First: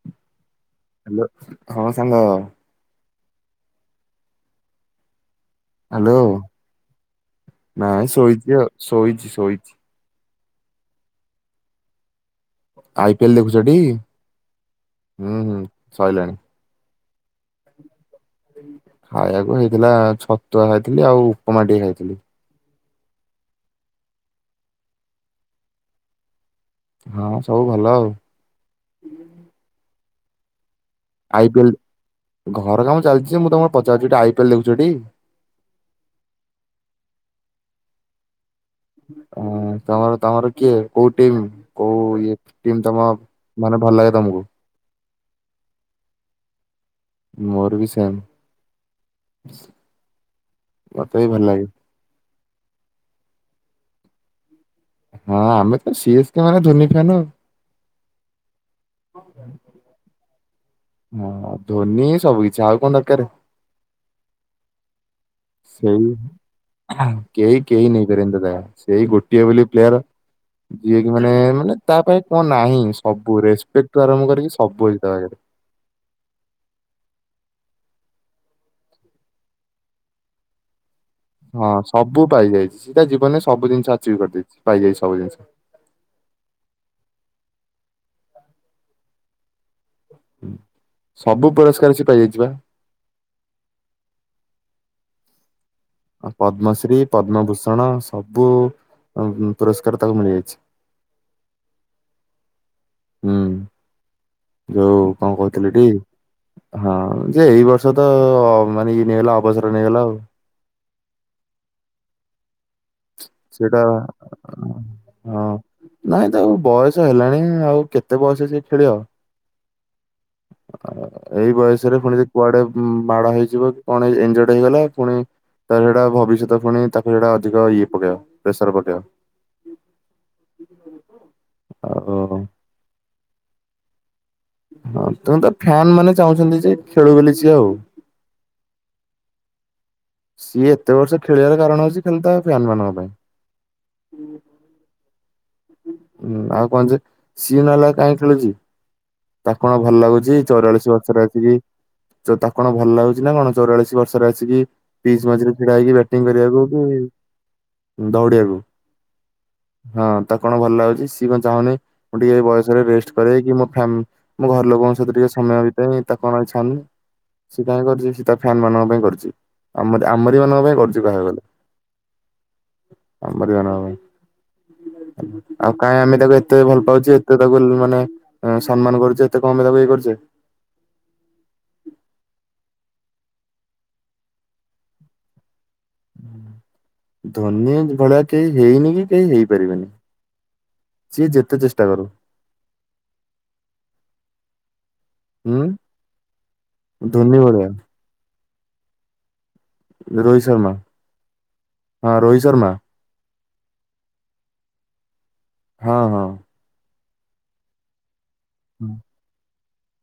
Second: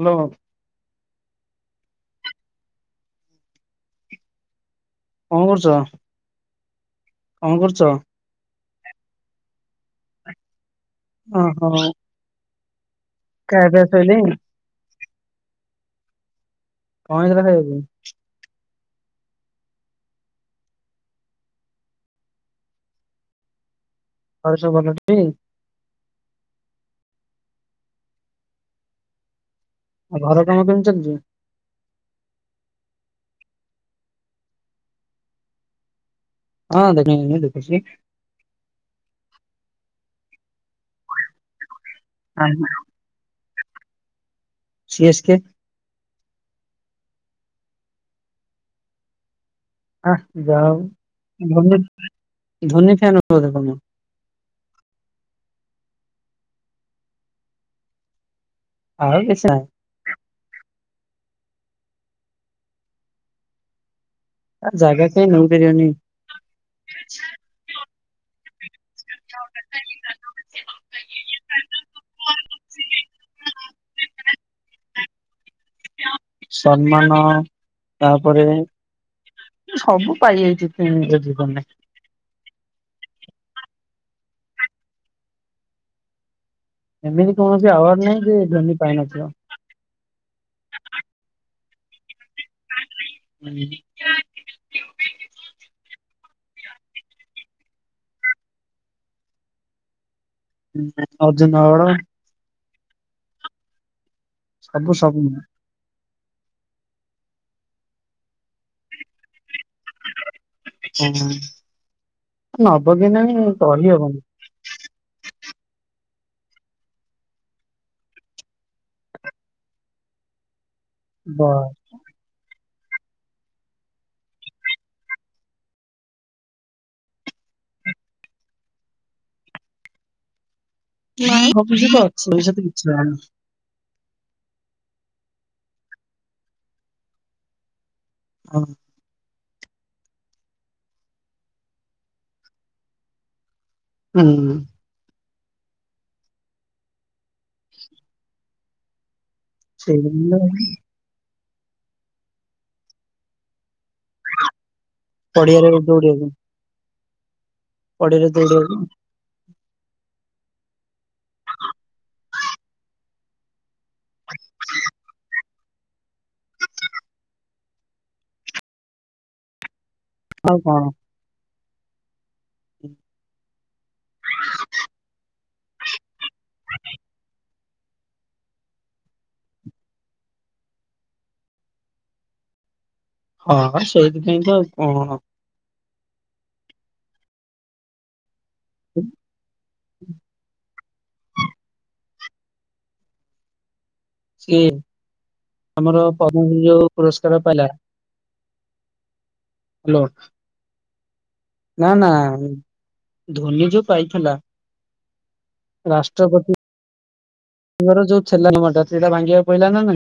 Hello hello ହଁ ସାଙ୍ଗ। କଁଣ କରୁଚ? ହାଲୋ ନାଇଁ ଶୋଇଚି ଆଉ ଶୋଇଚି ଶୋଇଛି। ଅ ହଉ। ଆଇ ପି ଏଲ ଦେଖୁଚ ଟି ସଇଲାଣି ହୁଁ ହୁଁ ସଇଲାଣି। କଣ ହେଇଥିଲା ଖାଇବାପାଇଁ? ଖାଇଆକୁ ହେଇଥିଲା ଛତୁଆ ଖାଇଥିଲି ଆଉ ଉପମା ଟିକେ ଖାଇଥିଲି। ଘରେ ସବୁ ଭଲ ଟି? ହଁ ସବୁ ଭଲ ଆଉ। ଆଉ ଘର କାମ କେମିତି ଚାଲିଚି? ଆଇ ପି ଏଲ ଘର କାମ ଚାଲଚି ମୁଁ ତମକୁ ପଚାରୁଚି ଟି ଆଇ ପି ଏଲ୍ ଦେଖୁଚ ଟି? ହଁ ଦେଖେ ଏଇନେ ଦେଖୁଛି। ଅଁ ତମର ତମର କିଏ କୋଉ ଟିମ କୋଉ ଇଏ ଟିମ ତମ ମାନେ ଭଲ ଲାଗେ ତମକୁ? C S K. ମୋର ବି ସେମ୍। ଆଃ ଯାହା ମତେ ବି ଭଲ ହୋଉ ଲାଗେ ଧୋନି ଧୋନି ଫ୍ୟାନ ବୋଧେ ତମେ? ହଁ ଆମେ ତ ସି ଏସ୍ କେ ମାନେ ଧୋନି ଫ୍ୟାନ୍‌ ଆଉ। ଆଉ କିଛି ନାହିଁ। ହଁ ଧୋନି ହିଁ ସବୁ କିଛି ଆଉ କଣ ଦରକାରେ। ଆ ଜାଗା କେହି ନେଇ ପାରିବେନି। ଆଃ କେହି କେହି ନେଇପାରିବେନି ତା ଜାଗା ସେଇ ଗୋଟିଏ ବୋଲି ପ୍ଲେୟାର। ଯିଏକି ମାନେ ମାନେ ତା ପାଇଁ କଣ ନାହିଁ ସବୁ ରେସପେକ୍ଟଠୁ ଆରମ୍ଭ କରିକି ସବୁ ଅଛି ତା ପାଖେରେ। ସମ୍ମାନ ତାପରେ ସବୁ ପାଇଯାଇଚି ତେଣେ ଆଜି। ହଁ ସବୁ ପାଇଯାଇଚି ସିଏ ତା ଜୀବନରେ ସବୁ ଜିନିଷ ଆର୍ଚିଭ୍ କରିଦେଇଚି ପାଇଯାଇଚି ସବୁ ଜିନିଷ। ଏମିତି କୌଣସି ଆୱାର୍ଡ ନାହିଁ ଯେ ଧୋନି ପାଇନଥିବ। ହୁଁ ସବୁ ପୁରସ୍କାର ସେ ପାଇଯାଇଚି ପା। ହୁଁ। ଅ ପଦ୍ମଶ୍ରୀ ପଦ୍ମଭୂଷଣ ସବୁ ଅ ପୁରସ୍କାର ତାକୁ ମିଳିଯାଇଛି। ଉଁହୁଁ ଅର୍ଜୁନ ଆୱାଡ। ହୁଁ ସବୁ ଯୋଉ ସବୁ କଁ କୋହୁ ଥିଲୁଟି ହଁ ଯେ ଏଇ ବର୍ଷ ତ ମାନେ ଇଏ ନେଇଗଲା ଅବସର ନେଇଗଲା ଆଉ। ହୁଁ। ନବକେମ୍ ସେଟା ହଁ। ନାଇଁ ତାକୁ ବୟସ ହେଲାଣି ଆଉ କେତେ ବୟସ ସେ ଖେଳିବ? ଆ ଏଇ ବ ବୟସ୍ ଛରେ ପୁଣି ଯଦି କୁଆଡେ ମାଡ ହେଇଯିବ କଣ ଏନଯୋଡ ହେଇଗଲ ଫୁଣି ତାର ସେଇଟା ଭବିଷ୍ୟତ ଫୁଣି ତାକୁ ସେଇଟା ଅଧିକ ଇଏ ପକେଇବା ପ୍ରେସର ପଟେଇବା। ନାଇଁ ଭବିଷ୍ୟତ ଅଛି ପଇସା ତ କିଛି ଜଣାଉନି। ହଁ ତୁମେ ତ ଫ୍ୟାନ ମାନେ ଚାହୁଁଛନ୍ତି ଯେ ଖେଳୁ ବୋଲି ସିଏ ଆଉ ଅ ସିଏ ଏତେ ବର୍ଷ ଖେଳିବାର କାରଣ ହୋଉଚି କିନ୍ତୁ ତା ଫ୍ୟାନ ମାନଙ୍କ ପାଇଁ। ହୁଁ। ହୁଁ ଆଉ କଣ ଯେ ସିଏ ନହେଲେ ଆଉ କାହିଁକି ଖେଳୁଛି? ତାକୁ କଣ ଭଲ ଲାଗୁଛି ସେଇ ଚଉରାଳିଶ ବର୍ଷ ବର୍ଷରେ ଆସିକି ତା କଣ ଭଲ ଲାଗୁଛି ନା କଣ ଚଉରାଳିଶ ବର୍ଷରେ ଆସିକି ପିଚ ମଝିରେ ପଡିଆରେ ଛିଡା ହେଇକି ବ୍ୟାଟିଂ ଦୌଡିବାକୁ କରିବାକୁ କି ଦୌଡିବାକୁ। ହଁ ତା କଣ ଭଲ ଲାଗୁଛି ସିଏ କଣ ଚାହୁନି ମୁଁ ଟିକେ ବୟସରେ ରେଷ୍ଟ କି ମୋ ଫ୍ୟା ମୋ ଘର ଲୋକଙ୍କ ସହିତ ଟିକେ ସମୟ ବିତାଇ ତା କଣ ଇଛା ସ ସେ କାଇଁ କର କରିଛି ସେ ତା ଫ୍ୟାନ ମାନଙ୍କ ପାଇଁ କରୁଛି। ଆମ ଆମଦ ଆଉ ମାନଙ୍କ ପାଇଁ କଣ କରଜୁ କା ହେଗଲା। ଆମରି ମାନଙ୍କ ପାଇଁ ଆକାହିଁ ଆମେ ତାକୁ ଏତେ ଭଲ ପାଉଛୁ ଏତେ ତାକୁ ମାନେ ସମ୍ମାନ କରୁଛେ ଏତେ କମେ ତାକୁ ଇଏ କରଛେ। ହଁ ସେଇଥିପାଇଁ ତ ଆଉ କଣ? ଧନୀ ଭଳିଆ କେହି ହେଇନି କି କେହି ହେଇପାରିବେନି। ସିଏ ଯେତେ ଚେଷ୍ଟା କରୁ। ସିଏ ହୁଁ ଆମର ପମ ଯୋଉ ଧୋନି ପୁରସ୍କାର ଭଳିଆ ପାଇଲା। ହ୍ୟାଲୋ ରୋହିତ ଶର୍ମା। ନା ନା ହଁ ରୋହିତ ଶର୍ମା ଧୋନି ଯୋଉ ପାଇଥିଲା। ହଁ ହଁ। [unintelligible]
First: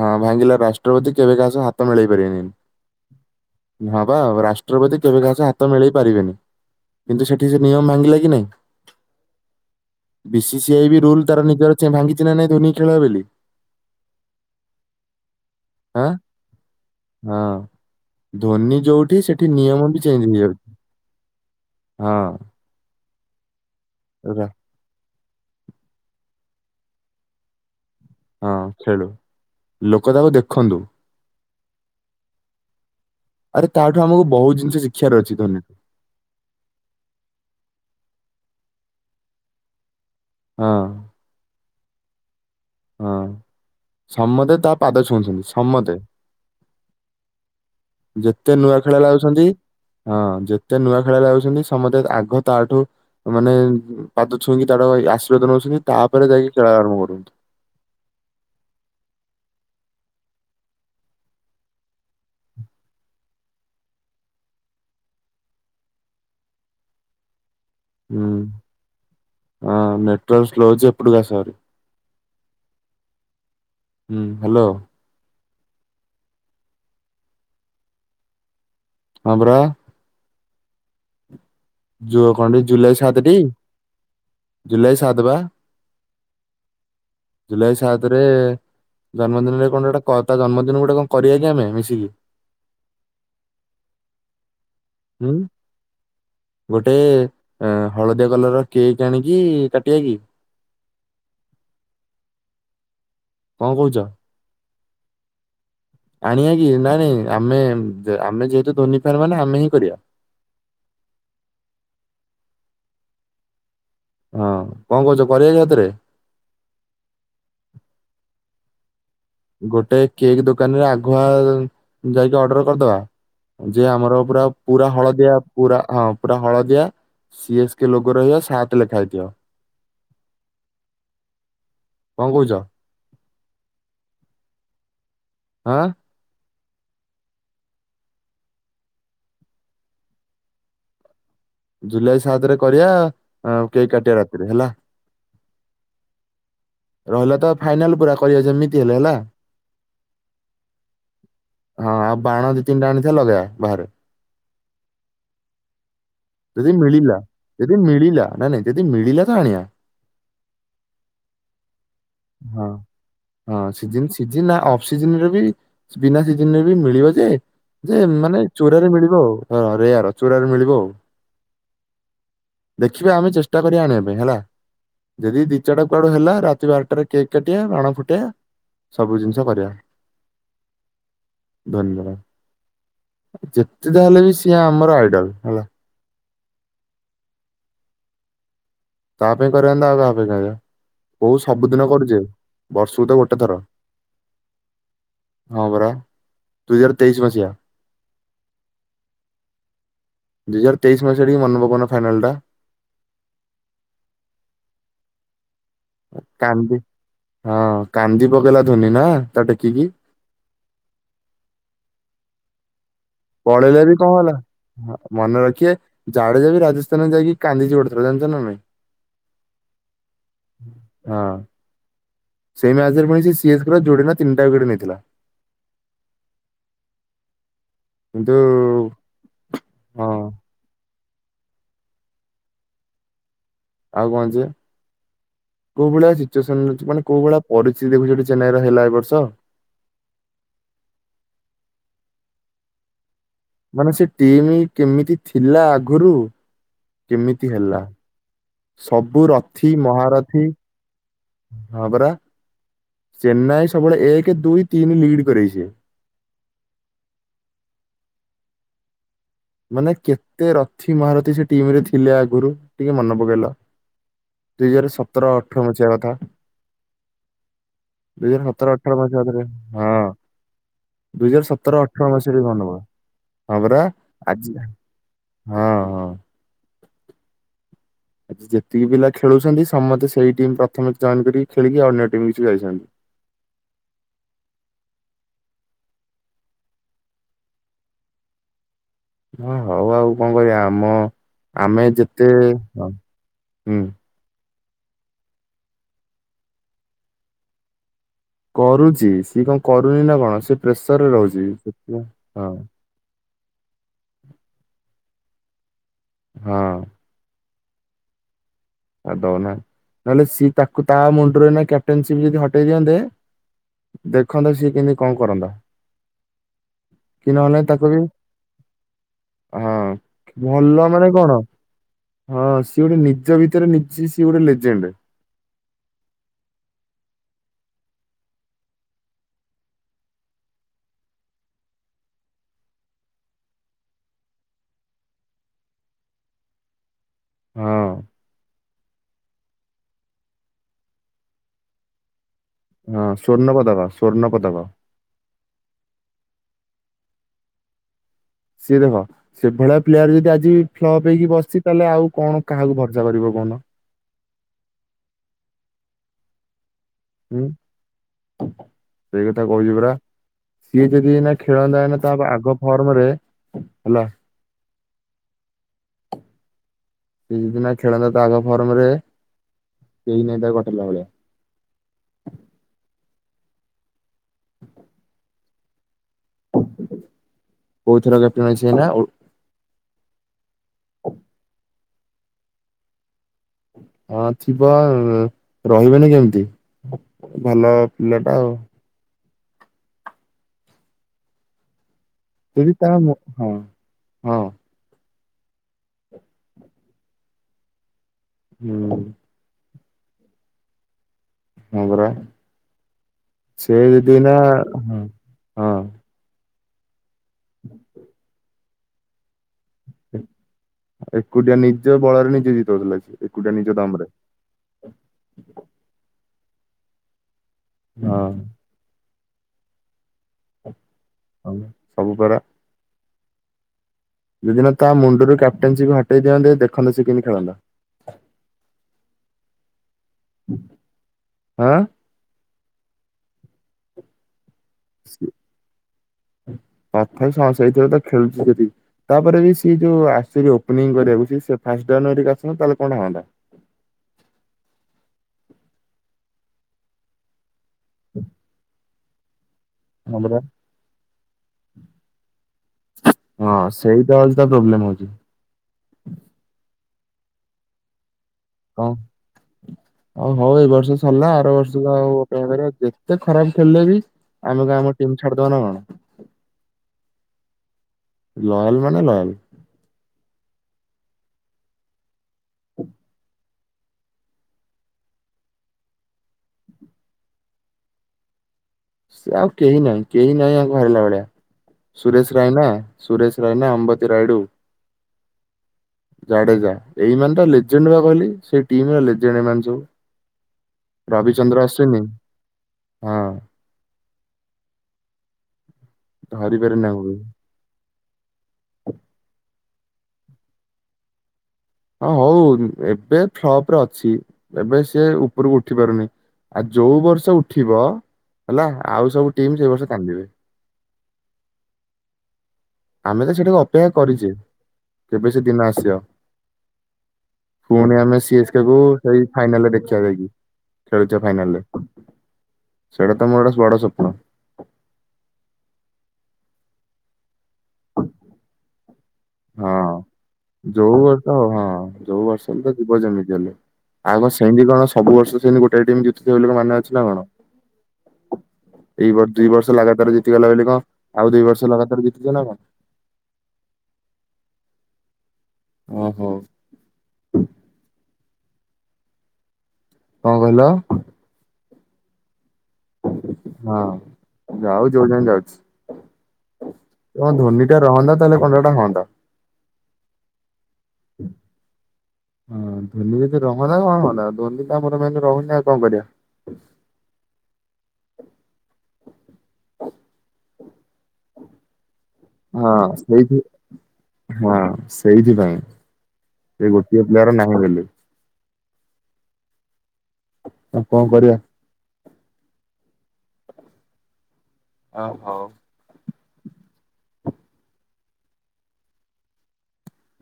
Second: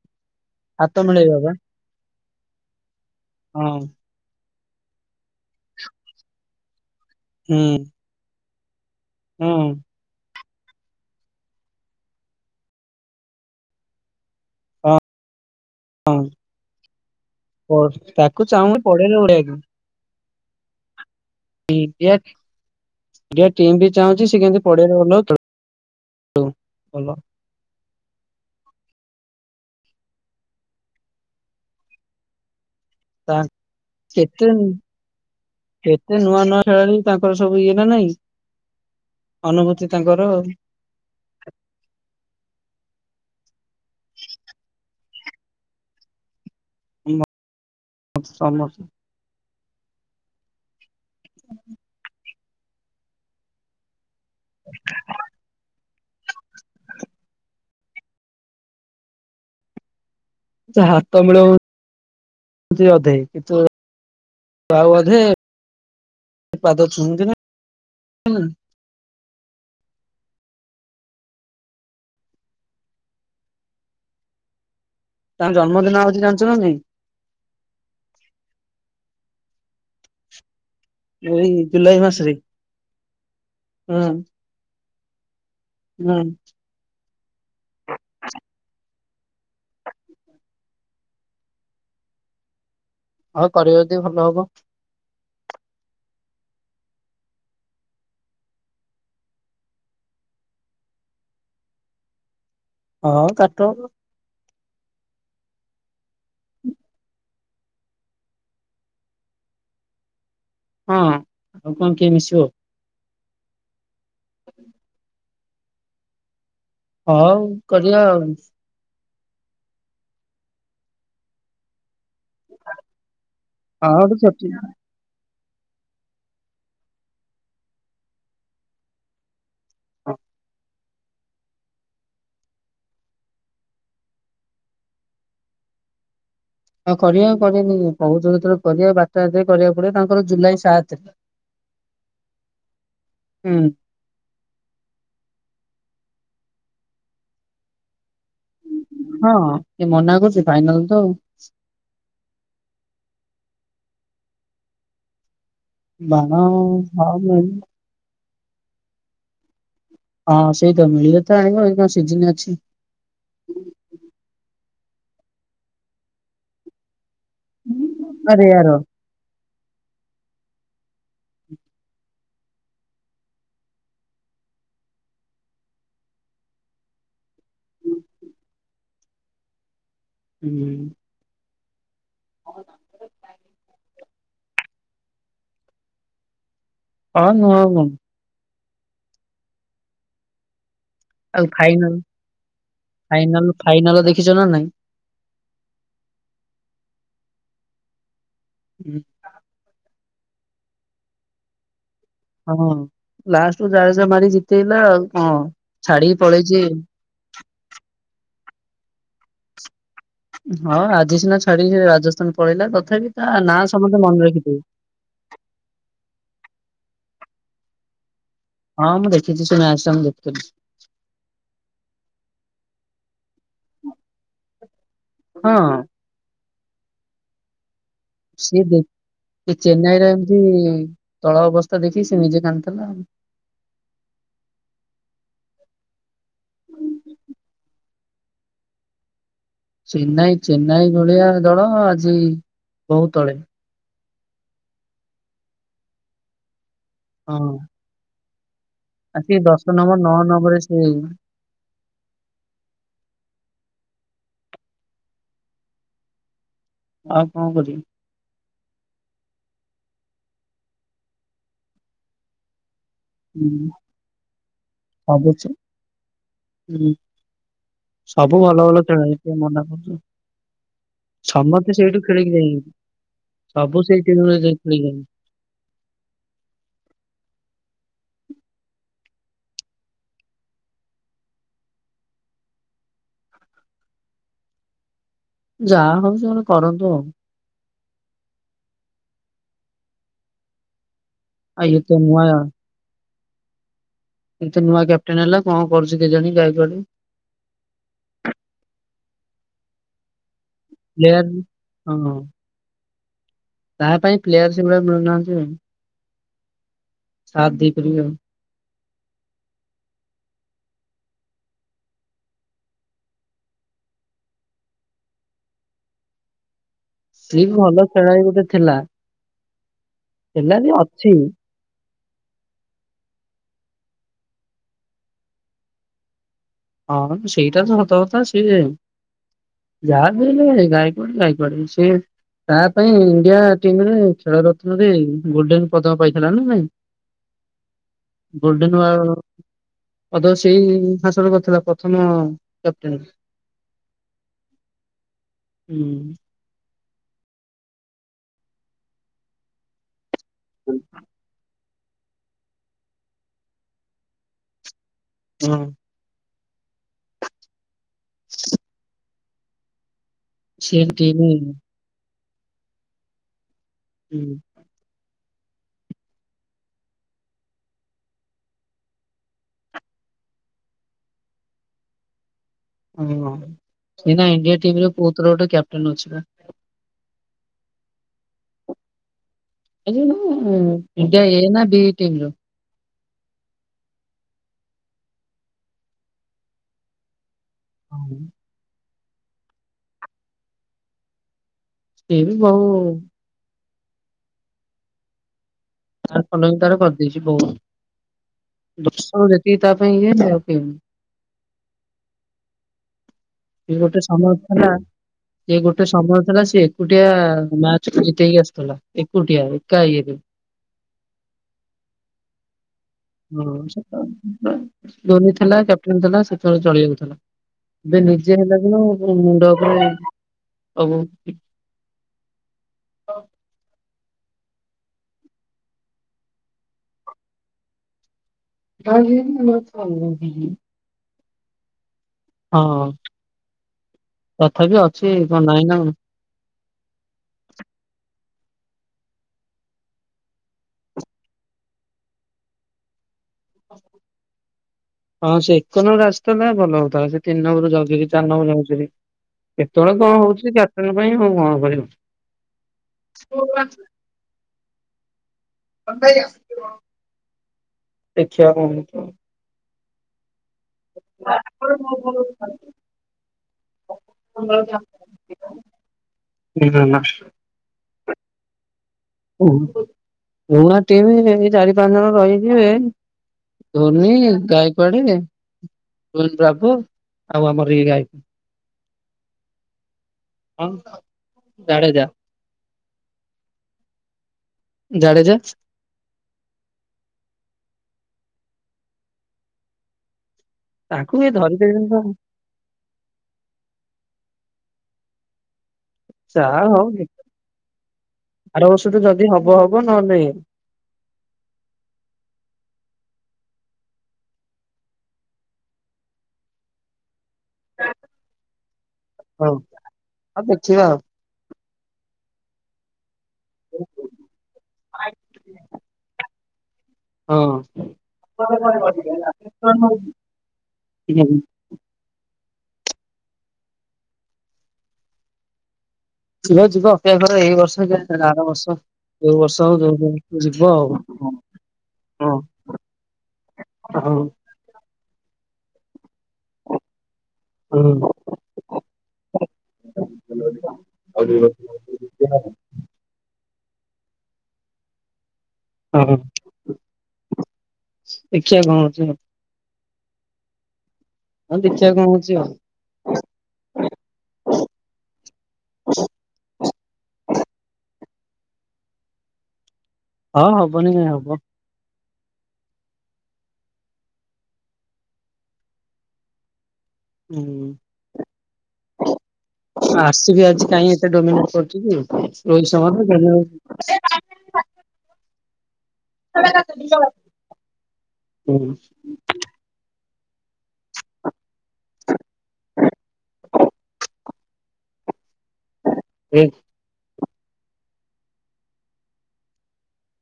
ହଁ ଭାଙ୍ଗିଲା ହାତ ରାଷ୍ଟ୍ରପତି କେବେ ମିଳେଇବା ବା କାହା ସ ହାତ ମିଳେଇ ପାରିବେନି। ହଁ ବାଉ ରାଷ୍ଟ୍ରପତି କେବେ କାହା ସ ତ ମିଳେଇ ପାରିବେନି କିନ୍ତୁ ସେଠି ହୁଁ ସେ ନିୟମ ଭାଙ୍ଗିଲା କି ନହିଁ? ହଁ। ବି ସି ସି ଆଇ ବି ରୁଲ ତାର ନିଜର ଭାଙ୍ଗିଛି ନାହିଁ ଧୋନି ଖେଳ ବୋଲି। ହଁ। ଆଁ ହଁ। [unintelligible] ଧୋନି ପଡିଆରେ ଯୋଉଠି ସେଠି ଓଳେଇବାକୁ ନିୟମ ବି ଚେଞ୍ଜ ହେଇଯାଉଛି। ହଁ ଇଡ଼ିଆ ଟିମ୍ ବି ଚାହୁଁଛି ସେ ରା- କେମତି। [unintelligible] ହଁ ଖେଳୁ ଲୋକ ତାକୁ ଦେଖନ୍ତୁ। ତା ଆରେ ତାଠୁ ଆମକୁ ବହୁତ ଜିନିଷ ଶିଖିବାର ଅଛି ଧନୀକୁ। ଏତେ ନୂଆ ନୂଆ ଖେଳାଳି ତାଙ୍କର ସବୁ ଇଏ ନା ନାଇଁ ଅନୁଭୂତି ତାଙ୍କର ଆଉ। ହଁ। ହଁ ସମତେ ତା ପାଦ ଛୁଉଁଛନ୍ତି ସମତେ। ଯେତେ ନୂଆ ସମସ୍ତେ ଖେଳା ଲାଗୁଛନ୍ତି ହଁ ଯେତେ ନୂଆ ଖେଳାଳି ଯାଉଛନ୍ତି ସମସ୍ତେ ଆଗ ତାଠୁ ମାନେ ପାଦ ଛୁଇଁକି ତାର ଆଶୀର୍ବାଦ ନେଉଛନ୍ତିି ତାପରେ ଯାଇକି ଖେଳ ଆରମ୍ଭ କରନ୍ତୁ। ହାତ ମିଳଉନ ଅଧେ କିନ୍ତୁ ଆଉ ଅଧେ ସେ ପାଦ ଶୁନ୍ତି ନା ହୁଁ ନାଇଁ। ହ ନେଟୱର୍ ସ୍ଲୋ ଲଛି ଏପଡକା ସାର। ହୁଁ ହ୍ୟାଲୋ। ତାଙ୍କ ଜନ୍ମଦିନ ଆ ହଉଛି ଜାଣିଚୁ ନା ନାଇଁ। ହଁବରା। ବହି ଯୁ କଣ ଜୁଲାଇ ସାତଟି ହୁଁ ଜୁଲାଇ ସାତ ବା। ହୁଁ। ଜୁଲାଇ ସାତରେ ଜନ୍ମଦିନରେ କଣଟେ କ ତା ଜନ୍ମଦିନ ଗୋଟେ କଣ କରିବା କି ଆମେ ମିଶିକି। ହଉ କରିବ ଯଦି ଭଲ ହବ। ହୁଁ। ଗୋଟେ ହଳଦିଆ କଲର ର କେକ୍ ଆଣିକି କାଟିବା କି? ଆଉ କଣ କହୁଛ? ଆଣିବା କି ନାଇଁ ନାଇଁ ଆମେ ଆମେ ଯେହେତୁ ଧୋନି ଫାନ ମାନେ ଆମେ ହିଁ କରିବା। ହଁ ଆଉ କଣ କିଏ ମିଶିବ? ହଁ କଣ କହୁଛ କରିବା କି ସତରେ? ହଉ କରିଦବା ଆଉ। ଗୋଟାଏ କେକ୍ ଦୋକାନରେ ଆଗୁଆ ଯାଇକି ଅର୍ଡର କରିଦବା। ଯେ ହଁ ଗୋଟେ ଆମର ପୁରା ଛୋଟ ପୁରା ହଳଦିଆ। ପୁରା ହଁ ପୁରା ହଳଦିଆ ସିଏସ୍କେ ଲୋଗ ରହିବ ସାତେ ଲେଖା ହେଇଥିବ। କଣ କହୁଛ? ହାଁ। ହଁ କରିବା କରିବିନି କହୁଛ ଯେତେବେଳେ କରିବା ବାରଟା କରିବାକୁ ପଡିବ ତାଙ୍କର ଜୁଲାଇ ସାତ। ଜୁଲାଇ ସାତରେ କରିବା ହୁଁ କେକ୍ କାଟିବା ରାତି। ହେଲା ରହିଲା ତ ଫାଇନାଲ ପୁର କରିବା ଯେମି ହଁ କିଏ ମନା କରୁଛି ଫାଇନାଲ ତ ଆଉ। ହଁ ଆଉ ବାଣ ଦି ତିନଟା ଆଣିଥବା ଲଗେଇବା ବାହାରେ। ବାଣ ଯଦି ମିଳିଲା ହଁ ଯଦି ମିଳିିଲା ନାଇ ନାଇ ଯଦି ମିଳିଲା ତ ଆଣିବା। ହଁ ସେଇତ ମିଳିଲେ ତ ଆଣିବ ଏ କଣ ସିଜିନି ଅଛି। ହଁ। ହଁ ସିଜିନ୍ ସିଜିନ୍ ନା ଅଫ ସିଜନରେ ବି ବିନା ସିଜନ ରେ ବି ମିଳିବ ଯେ ଯେ ନା ମାନେ ରେୟାର ଚୋରାରେ ମିଳିବ ଆଉ ରେୟାର ଚୋରାରେ ମିଳିବ ଆଉ। ଦେଖିବା ଆମେ ଚେଷ୍ଟା କରିବା ଆଣିବା ପାଇଁ ହେଲା। ଯଦି ଦି ଚାରଟା କୁଆଡୁ ହେଲା ରାତି ବାରଟାରେ କେକ୍ କାଟିବା ବାଣ ଫୁଟେଇବା। ସବୁ ଜିନିଷ କରିବା। ହୁଁ। ଧନ୍ୟବାଦ ଯେତେ ଯାହା ହେଲେ ବି ସିଏ ଆମର ଆଇଡଲ ହେଲା। ହଁ ନୁହଁ ଆଉ କଣ? ତା ପାଇଁ କରିବା ନି ତ ଆଉ କାହା ପାଇଁ କରିବା? କୋଉ ଆଉ ସବୁଦିନ ଫାଇନାଲ କରୁଛେ ବର୍ଷକୁ ତ ଗୋଟେ ଫାଇନାଲ ଥର। ଫାଇନାଲ ଦେଖିଛ ନା ନାଇଁ? ହଁ ପରା ଦୁଇ ହଜାର ତେଇଶି ମସିହା। ହୁଁ। ଦୁଇ ହଜାର ତେଇଶି ମସିହା ଟିକେ ମନେ ପକଉନ ଫାଇନାଲ ଟା। ହଁ ଲାଷ୍ଟକୁ ଜାଡେଜା ମାରିକି ଜିତେଇଲା ଆଉ ହଁ ଛାଡିକି ପଳେଇଛି। କାନ୍ଦି ହଁ କାନ୍ଦି ପକେଇଲା ଧୋନି ନା ତାକୁ ଟେକିକି। ହଁ ଆଜି ସିନା ଛାଡିକି ରାଜସ୍ଥାନ ପଳେଇଲା ତଥାପି ତା ନାଁ ପଳେଇଲେ ବି ସମସ୍ତେ କଣ ମନେ ହେଲା ରଖିଥିବେ। ମନେ ରଖିବେ ଜାଡେଜା ବି ରାଜସ୍ଥାନ ଯାଇକି କାନ୍ଦିଛି ଗୋଟେଥର ଜାଣିଛ ନା ନାହିଁ? ହଁ ମୁଁ ଦେଖିଛି ସେ ମ୍ୟାଚଟା ମୁଁ ଦେଖୁଥିଲି। ହଁ ସେଇ ମ୍ୟାଚରେ ପୁଣି ସିଏସ୍କେ ଯୋଡିନା ତିନିଟା ୱିକେଟ୍ ନେଇଥିଲା। ହଁ। କିନ୍ତୁ ସିଏ ସେ ଚେନ୍ନାଇର ହଁ ଏମିତି ତଳ ଅବସ୍ଥା ଦେଖିକି ସେ ନିଜେ କାନ୍ଦୁଥିଲା ଆଉ। ଆଉ କଣ ଯେ? କୋଉ ଭଳିଆ ସିଚୁଏସନ ଅଛି ମାନେ କୋଉ ଭଳି ପରିସ୍ଥିତି ଦେଖୁଚଠି ଚେନ୍ନାଇ ର ହେଲା ଏ ବର୍ଷ। ଚେନ୍ନାଇ ଚେନ୍ନାଇ ଭଳିଆ ଦଳ ଆଜି ବହୁ ତଳେ। ମାନେ ସେ ଟିମ୍ କେମିତି ଥିଲା ଆଗରୁ ହଁ। କେମିତି ହେଲା। ସବୁ ଆସିକି ରଥିୀ ଦଶ ନମ୍ବର ନଅ ମହାରଥିୀ ନମ୍ବରରେ ସେ ହଁ ପରା ଚେନ୍ନାଇ ସବୁବେଳେ ଏକ, ଦୁଇ, ତିନି ଲିଡ୍ କରାଇଛି। ଆଉ କଣ କରିବା? ମାନେ କେତେ ରଥି ମହାରଥୀ ସେ ଟିମ ରେ ଥିଲେ ଆଗରୁ ଟିକେ ମନେ ପ ପକେଇଲ ହୁଁ ଦୁଇ ହଜାର ସତର ସବୁ ସେ- ଅଠର ମସିହା କଥା। ହୁଁ ଦି ସବୁ ହଜାର ଭଲ ସତର ଭଲ ଅଠର ଖେଳ ମସିହା ହେଇଛି ରେ ମନା ହଁ। କରୁଛୁ ଦୁଇ ହଜାର ସମସ୍ତେ ସତର ସେଇଠୁ ଅଠର ଖେଳିକି ମସିହାରେ ଯାଇଛନ୍ତି ଗନ୍ଦୋଗୋଲ ହଁ ପରା। ସବୁ ସେଇ ଟିମରେ ଯାଇ ଆଜି ଖେଳିକି ଯାଇଛନ୍ତି ହଁ ହଁ। ଆଜି ଯେତିକି ପିଲା ଖେଳୁଛନ୍ତି ସମସ୍ତେ ସେଇ ଟିମ୍ ପ୍ରଥମେ ଜଏନ୍ କରିକି ଖେଳିକି ଅନ୍ୟ ଟିମ୍ କିଛି ଯାଇଛନ୍ତି। ଯାହା ହଉ ସେମାନେ କରନ୍ତୁ ଆଉ। ହଁ ହଉ ଆଉ କଣ କରିବା ଆମ ଆଉ ଇଏ ଆମେ ତ ନୂଆ ଯେତେ ହ ହୁଁ। ଏତେ ନୂଆ କ୍ୟାପ୍ଟେନ ହେଲା କଣ କରୁଛି କେଜାଣି। [unintelligible] କରୁଛି ସିଏ କଣ କରୁନି ନା କଣ ସିଏ ପ୍ରେସରରେ ପ୍ଲେୟାର ରହୁଛି ସେ ହଁ। ତାହା ପାଇଁ ପ୍ଲେୟାର ସେଭଳିଆ ମିଳୁନାହାନ୍ତି ଆଉ। ହଁ। ସା ଦେଇପାରିବେ ଆଉ। ଆଉ ଦଉନା ନହେଲେ ସିଏ ତାକୁ ତା ମୁଣ୍ଡରେ କ୍ୟାପ୍ଟେନସିପ ଯଦି ହଟେଇ ଦିଅନ୍ତେ। ଦେଖନ୍ତେ ସିଏ କେମିତି କଣ କରନ୍ତା। କି ସଏ ବି ନହେଲେ ତାକୁ ଭଲ ଖେଳାଳି ଗୋଟେ ଥିଲା। ହଁ ଥିଲା ବି ଭଲ ଅଛି ମାନେ କଣ? ହଁ ସିଏ ଗୋଟେ ନିଜ ଭିତରେ ନିଜେ ସିଏ ଗୋଟେ ଲେଜେଣ୍ଡ। ହଁ ସେଇଟା ତ ସତ କଥା। ସିଏ ଯାହା ବି ହେଲେ ଗାଇକଡ ଗାଇକଡ। ସେ ତା ପାଇଁ ଇଣ୍ଡିଆ ଟିମ ରେ ଖେଳ ରତ୍ନ ରେ ଗୋଲଡେନ ପଦକ ପାଇଥିଲା ନା ନାଇଁ? ହଁ। ଗୋଲଡେନୱା ପଦ ସେଇ ହାସଲ କରିଥିଲା ପ୍ରଥମ। କ୍ୟାପଟେନ। ହଁ ସ୍ଵର୍ଣ୍ଣ ପଦକ ସ୍ଵର୍ଣ୍ଣ ପଦକ। ହୁଁ। ସିଏ ଦେଖ ସେଭଳିଆ ପ୍ଲେୟାର ଯଦି ଆଜି ଫ୍ଲପ ହେଇକି ବସିଚି। ତାହେଲେ ଆଉ କଣ କାହାକୁ ଭର୍ଶା କରିବ କହୁନ? ହଁ। ହୁଁ। ସେଇ କଥା କହୁଛି ପରା ସେ ସିଏ ଯଦି ଟିମ ଏନା ଖେଳନ୍ତା ନା। ତ ଆଗ ଫର୍ମ ରେ ହେଲା। ହୁଁ। ସେ ଯଦି ନା ଖେଳନ୍ ତ ଆଗ ଫର୍ମ ରେ କେହି ନାଇ ତାକୁ କଟେଇଲା ଭଳିଆ। ଓ ସେ ଇଣ୍ଡିଆ ଟିମ ରେ କୋଉ ଥରେ ଗୋଟେ କ୍ୟାପଟେନ୍ ଅଛି ବା। କୋଉଥର କ୍ୟାପଟେନ ଅଛି ଏନା? [unintelligible] ଇଣ୍ଡିଆ ଏ ନା ବି ଟିମ୍ ର? ହଁ ଥିବ ରହିବେନି କେମିତି ଭଲ ହଁ ପିଲାଟା ଆଉ। ସିଏ ବି ବହୁ ଯଦି ତା ମୁ ହଁ ହଁ। ତ ଫଲ ବି ତାର କରିଦେଇଛି ବହୁତ ହୁଁ ଦଶ ଯେତିକି ତା ପାଇଁ ଇଏ ଆଉ କେନି। ହଁ ପରା। ସେ ସେଏ ଗୋଟେ ଯଦି ଏଇନା ସମୟ ଥିଲା ହଁ ସେଏ ହଁ ଗୋଟେ ସମୟ ଥିଲା ସିଏ। ଏକୁଟିଆ ମ୍ୟାଚ ଜିତେ ହି ଆସି ଥିଲା ଏକୁଟିଆ ଏକା ଇଏ। ଏକୁଟିଆ ନିଜ ବଳରେ ନିଜେ ଜିତଉଥିଲା। ହ ଏକୁଟିଆ ନିଜ ଦମରେ। [unintelligible] ଧୋନି ଥିଲା, କ୍ୟାପଟେନ ଥିଲା, ସେତେବେଳେ ଚଳି ଯାଉଥିଲା। ଏବେ ହଁ। ନିଜେ ହେଲା ଦିନରୁ କଣ ମୁଣ୍ଡ ଉପରେ ହବ ସବୁପରା। ଦୁଇଦିନ ତା ମୁଣ୍ଡରୁ କ୍ୟାପ୍ଟେନସିକୁ ହଟେଇ ଦିନ୍ତେ ଦେଖନ୍ତ ସେ କିମିତି ଖେଳନ୍ତା। [unintelligible] ହଁ। ହଁ ତଥାପି ଅଛି କଣ ନାଇଁ ନା କଣ? ତଥା ବି ଶସ ହେଇଥିବ ତ ଖେଳୁଛି ଯଦି। ତାପରେ ବି ସିଏ ଯୋଉ ଆସଛି ଓପନିଂ କରିବାକୁ ସ ଫାଷ୍ଟୀ ଆସନ୍ ତାହଲେ କଣ ହନ୍ତା। ହଁ ସେ ଏକ ନମ୍ବର ଆସିଥାନ୍ତା ଭଲ ହଉଥିଲା ସେ ତିନି ନମ୍ବର ଜଗିକି ଚାରି ନମ୍ବର ବେଞ୍ଚେରେ କେତେବେଳେ ହଁ କଣ ପରା। ହଉଛି କ୍ୟାପଟେନ୍ ପାଇଁ ଆଉ କଣ କରିବି? ହଁ ସେଇଟା ହଉଚି ତା ପ୍ରୋବ୍ଲେମ ହଉଚି। [unintelligible] ଦେଖିବା କଣ ହଉଚି ଆଉ? ଆଉ ହଉ ଏଇ ବର୍ଷ ସରିଲା ଆର ବର୍ଷକୁ ଆଉ ଅପେକ୍ଷା କରିବା ଯେତେ ଖରାପ୍ ଖେଳିଲେବି ଆମ ଗାଁ ଆମ ଟିମ୍ ଛାଡ଼ି ଦବାନା କଣ? [unintelligible] ଲୟାଲ ମାନେ ଲୟାଲ। ପୁ ପୁରୁଣା ଟିମ୍ ଏଇ ଚାରି ପାଞ୍ଚ ଜଣ ରହିଯିବେ ଧୋନି ଗାଇପାଡେ ବ୍ରାଭୋ ଆଉ ଆମର ଏଇ ଗାୟକ। ସ ଆଉ କେହି ନାହିଁ କେହି ନାହିଁ କଣ ଆଙ୍କୁ ହାରିଲା ଭଳିଆ ଜାଡେଜା ସୁରେଶ ରାଇନା ସୁରେଶ ରାଇନା ଅମ୍ବତି ରାଇଡ଼ୁ। ଜାଡ଼େଜା। ଜାଡେଜା ଏଇ ମାନେତ ଲିଜେଣ୍ଡବା କହିଲି ସେଇ ଟିମ୍ ର ଲିଜେଣ୍ଡ ଏଇମାନେ ସବୁ। ତାଙ୍କୁ ଏ ରାବିଚନ୍ଦ୍ର ଧରିପାରିବେନି ଅଶ୍ୱିନୀ କଣ ହଁ। ଧରି ଯାହା ହବ ପାରେନି ଆଙ୍କୁ କେହି। ଦେଖିବା ଆର ବର୍ଷଠୁ ଯଦି ହବ ହବ ନହେଲେ ହଁ ହଉ ଏବେ ଫ୍ଲପରେ ଅଛି ଏବେ ସିଏ ଉପରକୁ ଉଠି ପାରୁନି। ଆଉ ଯୋଉ ବର୍ଷ ଉଠିବ ହେଲା ଆଉ ସବୁ ଟିମ୍ ସେଇ ବର୍ଷ କାନ୍ଦିବେ। ହଁ ଦେଖିବା ଆଉ। ଆମେତ ସେଟାକୁ ଅପେକ୍ଷା କରିଚେ ଆଉ। କେବେ ସେଦିନ ଆସିବ। ହଁ। ପୁଣି ଆମେ ସି ଏସ୍‌ କେକୁ ସେଇ ଫାଇନାଲରେ ଦେଖିବା ଯାଇକି। ଖେଳୁଛ ଫାଇନାଲରେ ସେଇଟାତ ମୋର ଛୁଆବେଳୁ ସ୍ୱପ୍ନ। ଯିବ ଯିବ ଅପେକ୍ଷା କର ଏଇ ବର୍ଷ କେଆଣି ଆର ବର୍ଷ ଏଇ ବର୍ଷ ଆଉ ହଁ। ଯେମିତି ହେଲେ ଯିବ ଯୋଉ ବର୍ଷ ଆଉ ହଁ ଯୋଉ ବର୍ଷ ହେଲେ ତ ଯିବ ଯେମିତି ହେଲେ ହଁ। ଆଉ ହଉ। କଣ ସେମିତି କଣ ସବୁ ବର୍ଷ ସେମତି ଗୋଟାଏ ଟିମ୍ ଜିତୁଥିବ ବୋଲି କଣ ମାନେ ଅଛିନା କଣ? ହଁ। [inaudible] ଏଇ ବ ଦୁଇ ବର୍ଷ ଲଗାତାର ଜିତିଗଲା ବୋଲି କଣ ହଁ ଆଉ ଦୁଇ ଦେଖିବା ବର୍ଷ ଲଗାତାର ଜି [unintelligible] ଓହୋ ଦେଖିଆ କଣ ହଉଚି। କଣ କହିଲ? ମୁକଇନି ଦେଖିଆ କଣ ହଉଚି ଆଉ। ହଁ ଯାଉ ଯଉଁଯାଏ ଯାଉଛି। ହଁ ଧୋନିଟା ରହନ୍ତା ତାହେଲେ କଣଗୋଟେ ହଅନ୍ତା। ହଁ ହବନି କାଇଁ ହବ। ହଁ ଧୋନି ଯଦି ରହନ୍ତା କଣ ହଅନ୍ତା ଧୋନିଟା ଆମର ମେନ୍‌ ରହୁନି ଆଉ କଣ କରିବା। ହୁଁ ଆସିବି ଆଜି କାଇଁ ହଁ ସେଇଥି [unintelligible] ହଁ ସେଇଥିପାଇଁ। ସେ ଗୋଟିଏ ପ୍ଲେୟାର ନାହିଁ [unintelligible] ବୋଲି ହୁଁ। ଆଉ କଣ କରିବା? ଆଉ ହୋଉ। [unintelligible]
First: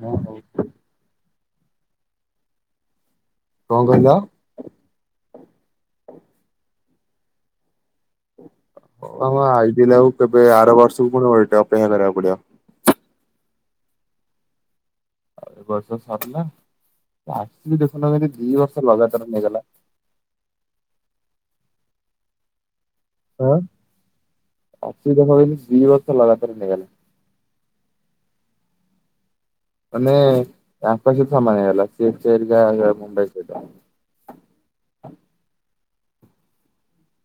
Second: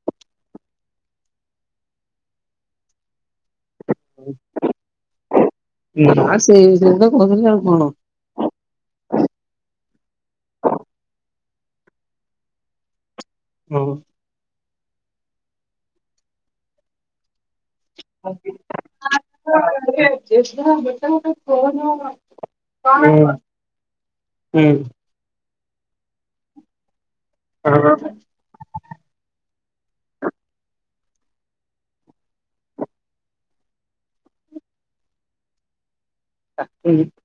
ହଁ ହୋଉ। କଣ କହିଲ? ନାଁ ସେଇ ବିଷୟରେତ କୋଉଥିଲି ଆଉ କଣ। ଓ ହଁ ଆଇ ପିଲାଙ୍କୁ କେବେ ଆର ବର୍ଷକୁ ପୁଣି ଓଲଟା ଅପେକ୍ଷା କରିବାକୁ ପଡ଼ିବ। ହଁପା। ଆଉ ଏବର୍ଷ ସରିଲା ଆସିକି ଦେଖୁନ କେମିତି ଦିବର୍ଷ ଲଗାତାର ନେଇଗଲା। [unintelligible] [unintelligible] ହୁଁ। ସେଇ ପା କିହିଲି ଦି ବର୍ଷ ଲଗାତାର ନେଇଗଲା। [inaudible] ମାନେ ତାଙ୍କ ସହ ସମାନ ହେଲା। ସେ ସେଟା ମୁମ୍ବାଇ ସେଇଟା [unintelligible]